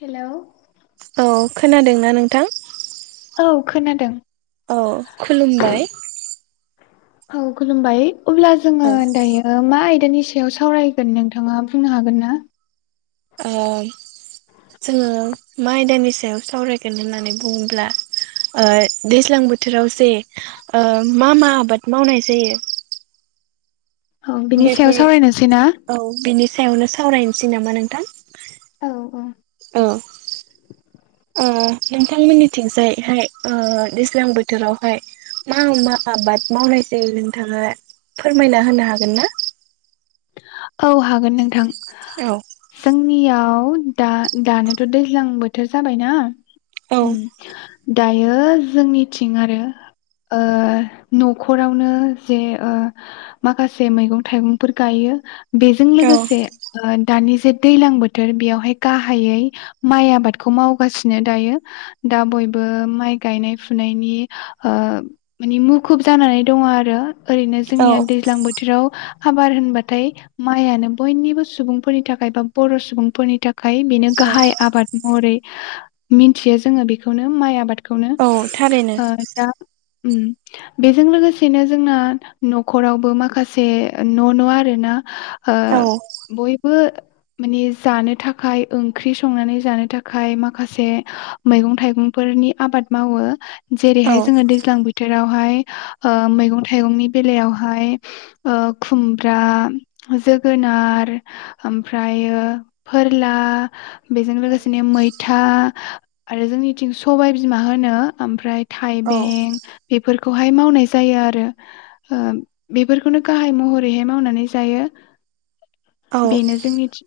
Hello औ खोना दोंना नों नोंथां। औ खोनादों। औ खुलुम बाय। औ खुलुमबाय। अब्ला जोङो औ दायो मा बेनि सायाव सावराय गोन नोंथाङा बुंनो हागोन ना? जोङो मा आयदानि सायाव सावरायगोन होननानै बुङोब्ला दैज्लां बोथोराव जे मा मा आबाद मावनाय जायो औ बिनि सायाव बेफोर सावरायनोसै ना? औ बिनि सायावनो सावरायनोै सै नामा नोंथां औ ओ औ ओ नोंथांमोननिथिं जायहाय ओ दैज्लां बोथोरावहाय मा मा आबाद मावनाय जायो नोंथाङा फोरमायना होनो हागोन ना औ हागोन नोंथां औ जोंनिया उन दा दानोथ दैज्लां बोथोर जाबायना औ उम दायो जोंनिथिं आरो ओ नखरावनो जे ओ माखासे मैगं थाइगंफोर गायो बेजों औ लोगोसे ओ दानि जे दैज्लां बोथोर बेयावहाय गाहायै माइ आबादखौ मावगासिनो दायो दा बयबो माइ गायनाय फुनायनि ओ मानि मुखुब जानानै दङ आरो ओरैनो औ जोंनिया दैज्लां बोथोराव हाबार बाथाय मायानो बयनिबो सुबुंफोरनि थाखाय बा बर सुबुंफोरनि थाखाय खाय बेनो औ गाहाय आबाद महरै मिनथियो जोङो बेखौनो माइ आबाद खौनो औ थारैनो ओ दा उम बेजों लोगोसेनो जोंना नखरावबो माखासे न न आ रो ना ओ औ बयबो मानि जानो थाखाय ओंख्रि संनानै जानो थाखाय माखासे मैगं थाइगंफोरनि आबाद मावो औ जेरैहाय जोङो दैज्लां बोथोराव ओमफाय ओ मैगं थाइगंनि बेलायावहाय ओ खुम दा जोगोनार ओमफ्रायो फोरला बेजों लोगोसेनो मैथा आरो जोंनिथिं सबाय बिमा होनो ओमफ्राय औ थाइबें बेफोर खौहाय मावनाय जायो आरो ओ बेफोरखौनो गाहाय मह बेहाय मावनानै जायो औ बेनो जोंनिथि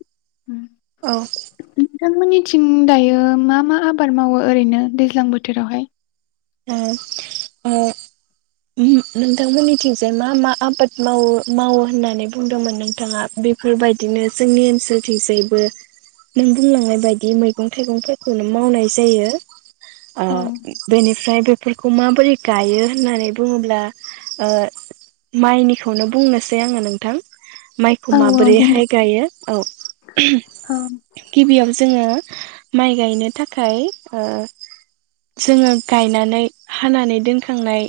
ओ नोंथांमोननिथिं दायो मा मा आबाद मावो ओरैनो दैज्लां बोथोरावहाय ओ ओ ओम नोंथांमोननिथिंजाय मा मा आबाद मावो मावो होननानै बुंदोंमोन नोंथाङा बेफोरबायदिनो जोंनि ओनसोलथिंजायबो नों बुंलांनाय बायदि मैगं थाइगंफोरखौनो मावनाय जायो आ औ बेनि फ्राय बेफोरखौ माबोरै गायो होननानै बुङोब्ला ओ माइनिखौनो बुंनोसै आङो नोंथां। माइखौ औ औ बुंदो माबोरैहाय गायो औ औ गिबियाव जोङो माइ गायनो थाखाय ओ जोङो गायनानै हानानै दोनखांनाय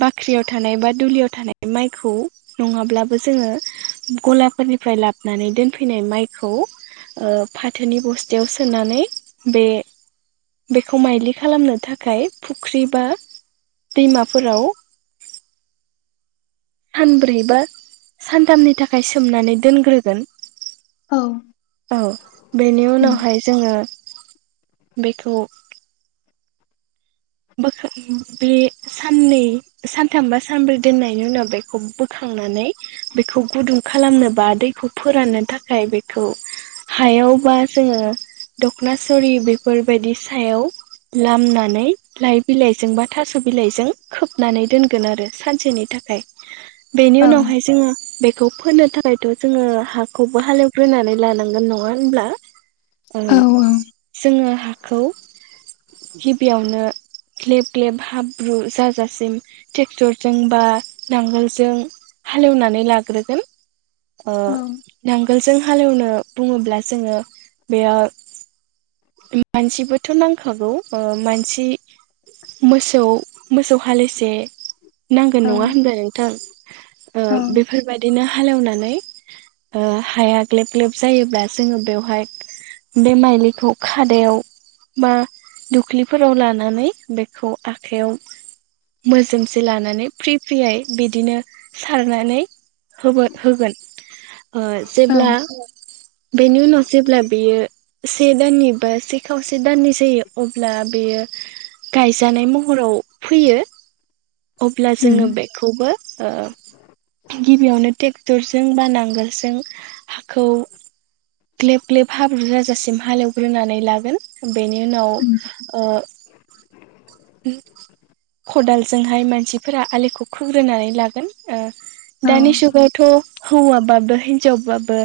बाख्रियाव थानाय बा दुलियाव थानाय माइखौ नङाब्लाबो जोङो गलाफोरनिफ्राय लाबोनानै दोनफैनाय माइखौ फाथोनि बस्थायाव सोनानै बे बेखौ माइलि खालामनो थाखाय फुख्रि बा दैमाफोराव सानब्रै बा सानथामनि थाखाय सोमनानै दोनग्रोगोन। औ औ बेनि उनावहाय जोङो बेखौ बोखां बे साननै सानथाम बा सानब्रै दोननायनि उनाव बेखौ बोखांनानै बेखौ गुदुं खालामनो बा दैखौ फोराननो थाखाय बेखौ हायाव बा जोङो दख'ना सरि बेफोर बायदि सायाव लामनानै लाइ बिलाइजों बा थास' बिलाइजों खोबनानै दोनगोन आरो सानसेनि थाखाय बेनि औ उनावहाय जोङो बे बेखौ फोनो थाखायथ' जोङो हाखौबो हालेवग्रोनानै लानांगोन नङा होनब्ला? औ जोङो खौ गिबियावनो ग्लेब ग्लेब हाब्रु जाजासिम ट्रेक्टरजों बा नांगोलजों हालेवनानै लाग्रोगोन नांगोलजों हालेवनो बुङोब्ला जोङो बेयाव मानसिबोथ' नांखागौ ओ मानसि मोसौ मोसौ हालिसे। नांगौ नङा होनबाय नोंथां। औ ओं बेफोर बायदिनो हालेवनानै हाया ग्लेब ग्लेब जायोब्ला जोङो बेवहाय बे माइलिखौ खादायाव बा दुख्लिफोराव लानानै नानै बेखौ आखाइयाव मोजोमसे लानानै फ्रि फ्रियै बिदिनो सारनानै होगोन होगोन। औ जेब्ला बेनि उनाव जेब्ला बेयो से दाननि बा खावसे दाननै जायो अब्ला बेयो गायजानाय महराव फैयो अब्ला उम जोङो बेखौबो गिबियावनो ट्रेक्टरजों बा नांगोलजों हाखौ ग्लेब ग्लेब हाब्रु जाजासिम हालेवग्रोनानै लागोन बेनि उनाव उम ओ खदालजोंहाय मानसिफोरा आलिखौ खोग्रोनानै लागोन। ओ औ दानि जुगावथ' हौवाबाबो हिनजावबाबो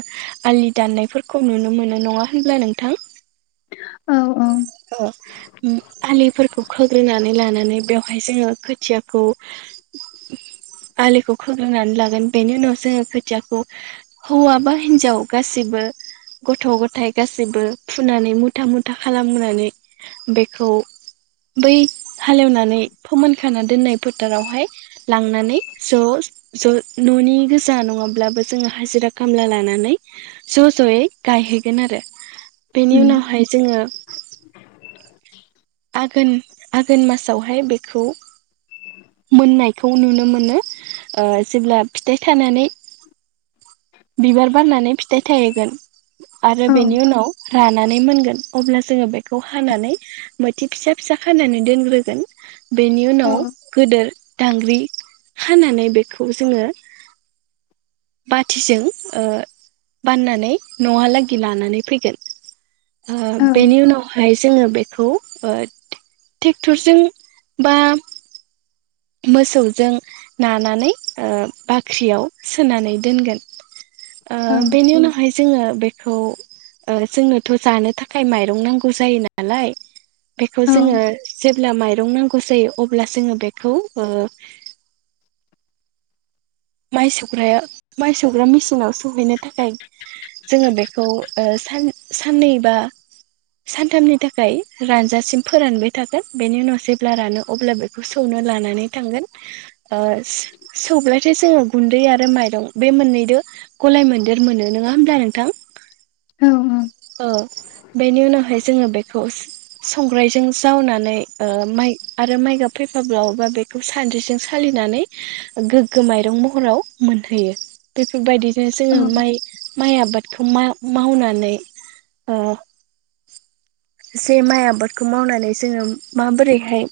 आलि दाननायफोरखौ नुनो मोनो नङा होनब्ला नोंथां? औ औ अ उम आलिफोरखौ खोग्रोनानै लानानै बेवहाय जोङो खोथियाखौ आलिखौ खोग्रोनानै लागोन। बेनि उनाव जोङो खोथियाखौ हौवा बा हिनजाव गासिबो गथ' गथाय गासिबो फुनानै मुथा मुथा खालामनानै बेखौ बै हालेवनानै फोमोनखाना दोननाय फोथारावहाय लांनानै ज' ज' न'नि गोजा नङाब्लाबो जोङो हाजिरा खामला लानानै ज' ज'यै गायहैगोन आरो बेनि उम उनावहाय जोङो आघोन आघोन मासावहाय बेखौ मोननायखौ नुनो मोनो। जेब्ला फिथाइ थानानै बिबार बारनानै फिथाइ थाहोगोन आरो औ बेनि उनाव रानानै मोनगोन अब्ला जोङो बेखौ हानानै मोथि फिसा फिसा खानानै दोनग्रोगोन। बेनि औ उनाव गिदिर दांग्रि हानानै बेखौ जोङो बाथिजों ओ बाननानै न'हालागि लानानै फैगोन। ओ औ बेनि उनाहाय जोङो बेखौ ओ ट्रेक्टरजों बा मोसौजों नानानै ओ बाख्रियाव सोनानै दोनगोन। ओ औ बेनि उनावहाय जोङो बेखौ ओ जोंनोथ' जानो थाखाय माइरं नांगौ जायो नालाय बेखौ जोङो जेब ब्ला माइरं नांगौ जायो अब्ला जोङो बेख खौ ओ माइ सौग्राया माइ सौग्रा मेसिनाव सौहैनो थाखाय जोङो बेखौ ओ सान साननै बा सानथामनि थाखाय रानजासिम फोरानबाय थागोन बेनि उनाव जेब्ला रानो अब्ला बेखौ सौनो लानानै थांगोन ओ सौब्ला से जोङो गुन्दै आरो माइरं बे मोननैदो गलाय मोन्देर मोनो नोङा होमब्ला नोंथां अह बेनि उनावहाय जोङो बेखौ संग्रायजों जावनानै ओ माइ आरो माइ गाब फैफाब्लावोबा बेखौ सानद्रिजों सालिनानै गोग गो माइरं महराव मोनहैयो बेफोरबायदि नो जोङो माइ माइ आबादखौ मा मावनानै ओ जे माइ आबादखौ मावनानै जोङो माबोरैहाय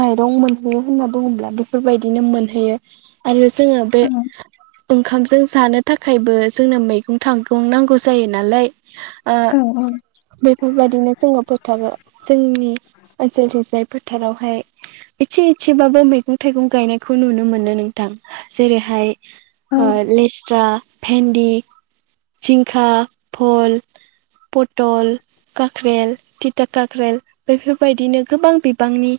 माइरं मोनहैयो होनना बुङोब्ला बेफोरबायदिनो मोन होयो आरो जोङो बे औ ओंखामजों जानो थाखायबो जोंनो मैगं थागं नांगौ जायो नालाय ओ औ औ बेफोरबायदिनो जोङो फोथार जोंनि ओनसोलथि जाय फोथारावहाय एसे एसेबाबो मैगं थाइगं गायनायखौ नुनो मोनो नोंथां। जेरैहाय औ ओ लेस्रा भेन्दि, जिंखा, भल, पट टल, काख्रेल, तिता काख्रेल बेफोरबायदिनो गोबां बिबांनि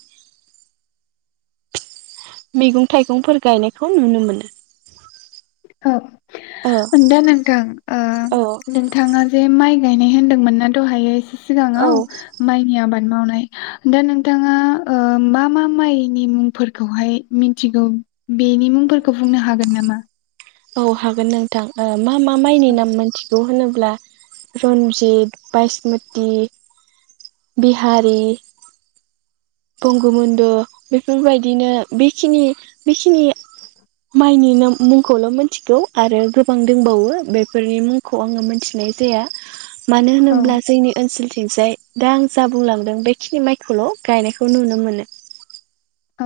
फिथ मैगं थाइगंफोर गायनायखौ नुनो मोनो। औ औ दा नोंथां ओ औ नोंथाङा जे माइ गायनाय होनदोंमोन ना दहायो। औ सिगाङाव माइनि आबाद मावनाय दा नोंथाङा ओ मा मा माइनि मुंफोरखौहाय मिथिगौ? बेनि मुंफोरखौ बुंनो हागोन नामा? औ हागोन नोंथां अओ मा मा माइनि नाम मोनथिगौ होनोब्ला रन्जित, बायसमति, बिहारि बंग बन्दु बेफोरबायदिनो बेखिनि बेखिनि माइनि नाम मुंखौल' मिथिगौ आरो गोबां दोंबावो बेफोरनि मुंखौ आङो मोनथिनाय जाया। मानो औ होनोब्ला जोंनि ओनसोलथिंजाय दा आं जा बुंलांदों बेखिनि माइखौल' गायनायखौ नुनो मोनो। औ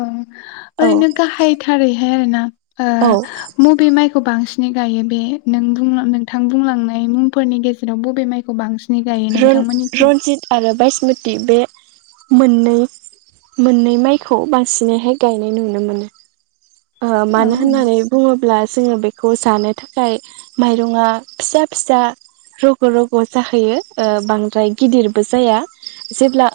औ ओरैनो गाहायथारैहाय आरो ना ओ मुबे माइखौ बांसिन नि गायो बे नों बुं नोंथां बुंलांनाय मुंफोरनि गेजेराव बबे माइखौ बांसिन रुन रनजित आरो बायस मोनथि बे मोननै मोननै माइखौ बांसिनैहाय गायनाय नुनो मोनो। ओ औ मानो होननानै औ बुङोब्ला जोङो बेखौ जानो थाखाय माइरं आ फिसा फिसा रग' रग' जाहैयो ओ बांद्राय गिदिरबो जाया। जेब्ला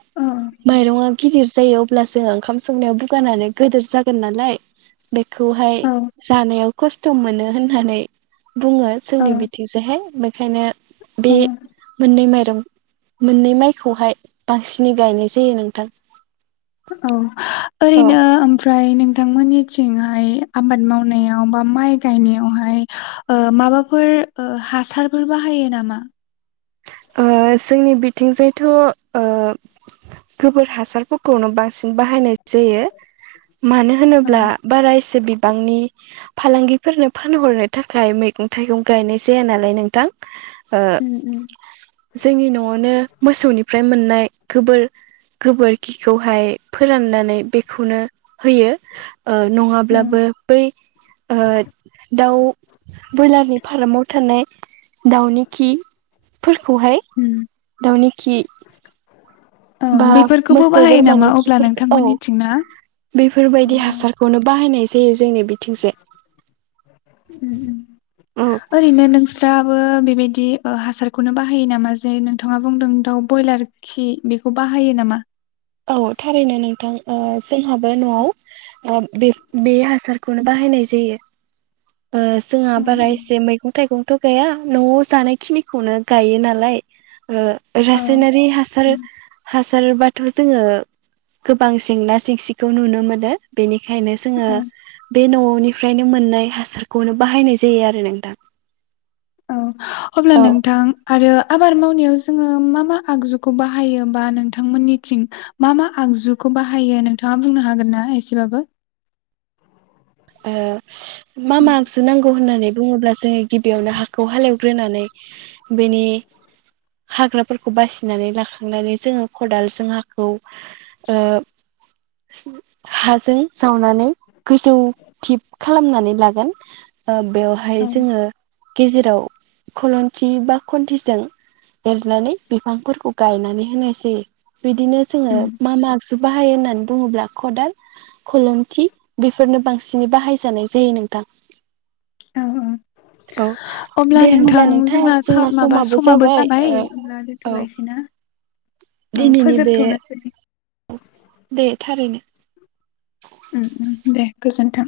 माइरंङा गिदिर जायो अब्ला जोङो ओंखाम संनायाव बुगानानै गिदिर जागोन नालाय। बेखौहाय औ जानायाव खस्थ' मोनो होननानै बुङो औ जोंनि बिथिंजोंहाय मै ओंखायनो बे औ मोननै माइ [unintelligible] मोननै माइखौहाय बांसिनै गायनाय जायो नोंथां। औ। औ ओरैनो ओमफ्राय नों नोथां मोननिथिंहाय आबाद मावनायाव बा माइ गायनायावहाय ओ माबाफोर ओ हासारफोर बाहायो नामा? ओ जोंनि बिथिंजायथ' ओ गोबोर हासारखौ खौनो बांसिन बाहायनाय जायो मानो औ होनोब्ला बारा इसे बि बिफांनि फालांगिफोरनो फानहरनो थाखाय मैगं थाइगं गायनाय जाया नालाय नोंथां। ओ उम उम। जोंनि न'आवनो मोसौनिफ्राय मोननाय गोबोर गोबोरखिखौहाय फोराननानै बेखौनो होयो ओ औ नङाब्लाबो बै ओ दाउ ब्रयलारनि फारामाव थानाय दावउनि खि। फोरखौहाय उम दाउनि खि ओं बा बेफोरखौबो मोसौ बाहायो नामा बोरमानि अब्ला खिफोरखौ औ नोंथांमोननिथिं ना? बेफोरबायदि उम हासारखौनो बाहाय नाय जायो जोंनि बिथिंजाय। उम उम औ। ओरैनो नोंस्राबो बेबायदि बिदि ओ हासारखौनो बाहायो नामा जे नोंथाङा बुंदों दाउ ब्रयलार खि बेखौ बाहायो नामा? औ थारैनो नोंथां ओ जोंहाबो न'आव ओ बे बे हासारखौनो बाहायनाय जायो। ओ जोंहा औ बारा एसे मैगं थाइगं थ' गैया न'आव जानाय खिनिखौनो गायो नालाय। ओ औ रासायनारि हासार उम हासार बा थ' जोङो गोबां जेंना जेंसिखौ नुनो मोनो बेनिख खायनो जोङो औ बे न'निफ्रायनो मोननाय हासारखौनो बाहायनाय जायो आरो नोंथां। औ अब्ला औ नोंथां आरोबा आबाद मावनायाव जोङो मा मा आगजुखौ बाहायो बा नोंथांमोननिथिं मा मा आगजुखौ बाहायो नोंथाङा बुंनो हागोन ना एसेबाबो? ओ मा मा गजु नांगौ होननानै बुङोब्ला जोङो गिबियावनो हाखौ हालेवग्रोनानै बेनि हाग्राफोरखौ बासिनानै लाखांनानै जोङो खदालजों हाखौ ओ हाजों जावनानै गोजौ थिप खालामनानै लागोन। ओ बेवहाय औ जोङो गेजेराव खलन्थि बा खन्थिजों एरनानै बिफांफोरखौ गायनानै होनाय जायो। बिदिनो जोङो उम मा मा आगजु बाहायो होननानै बुङोब्ला खदाल खलुमथि बेफोरनो बां सिन बाहायजानाय जायो नोंथां। औ औ। औ अब्ला नोंथां जोंना माबा समाबो जाबाय अब्ला औ दोन्थ' लायसै ना? औ फोजोबथ'नोसैै। बेे थारैनो। उम दे गोजोन्थों।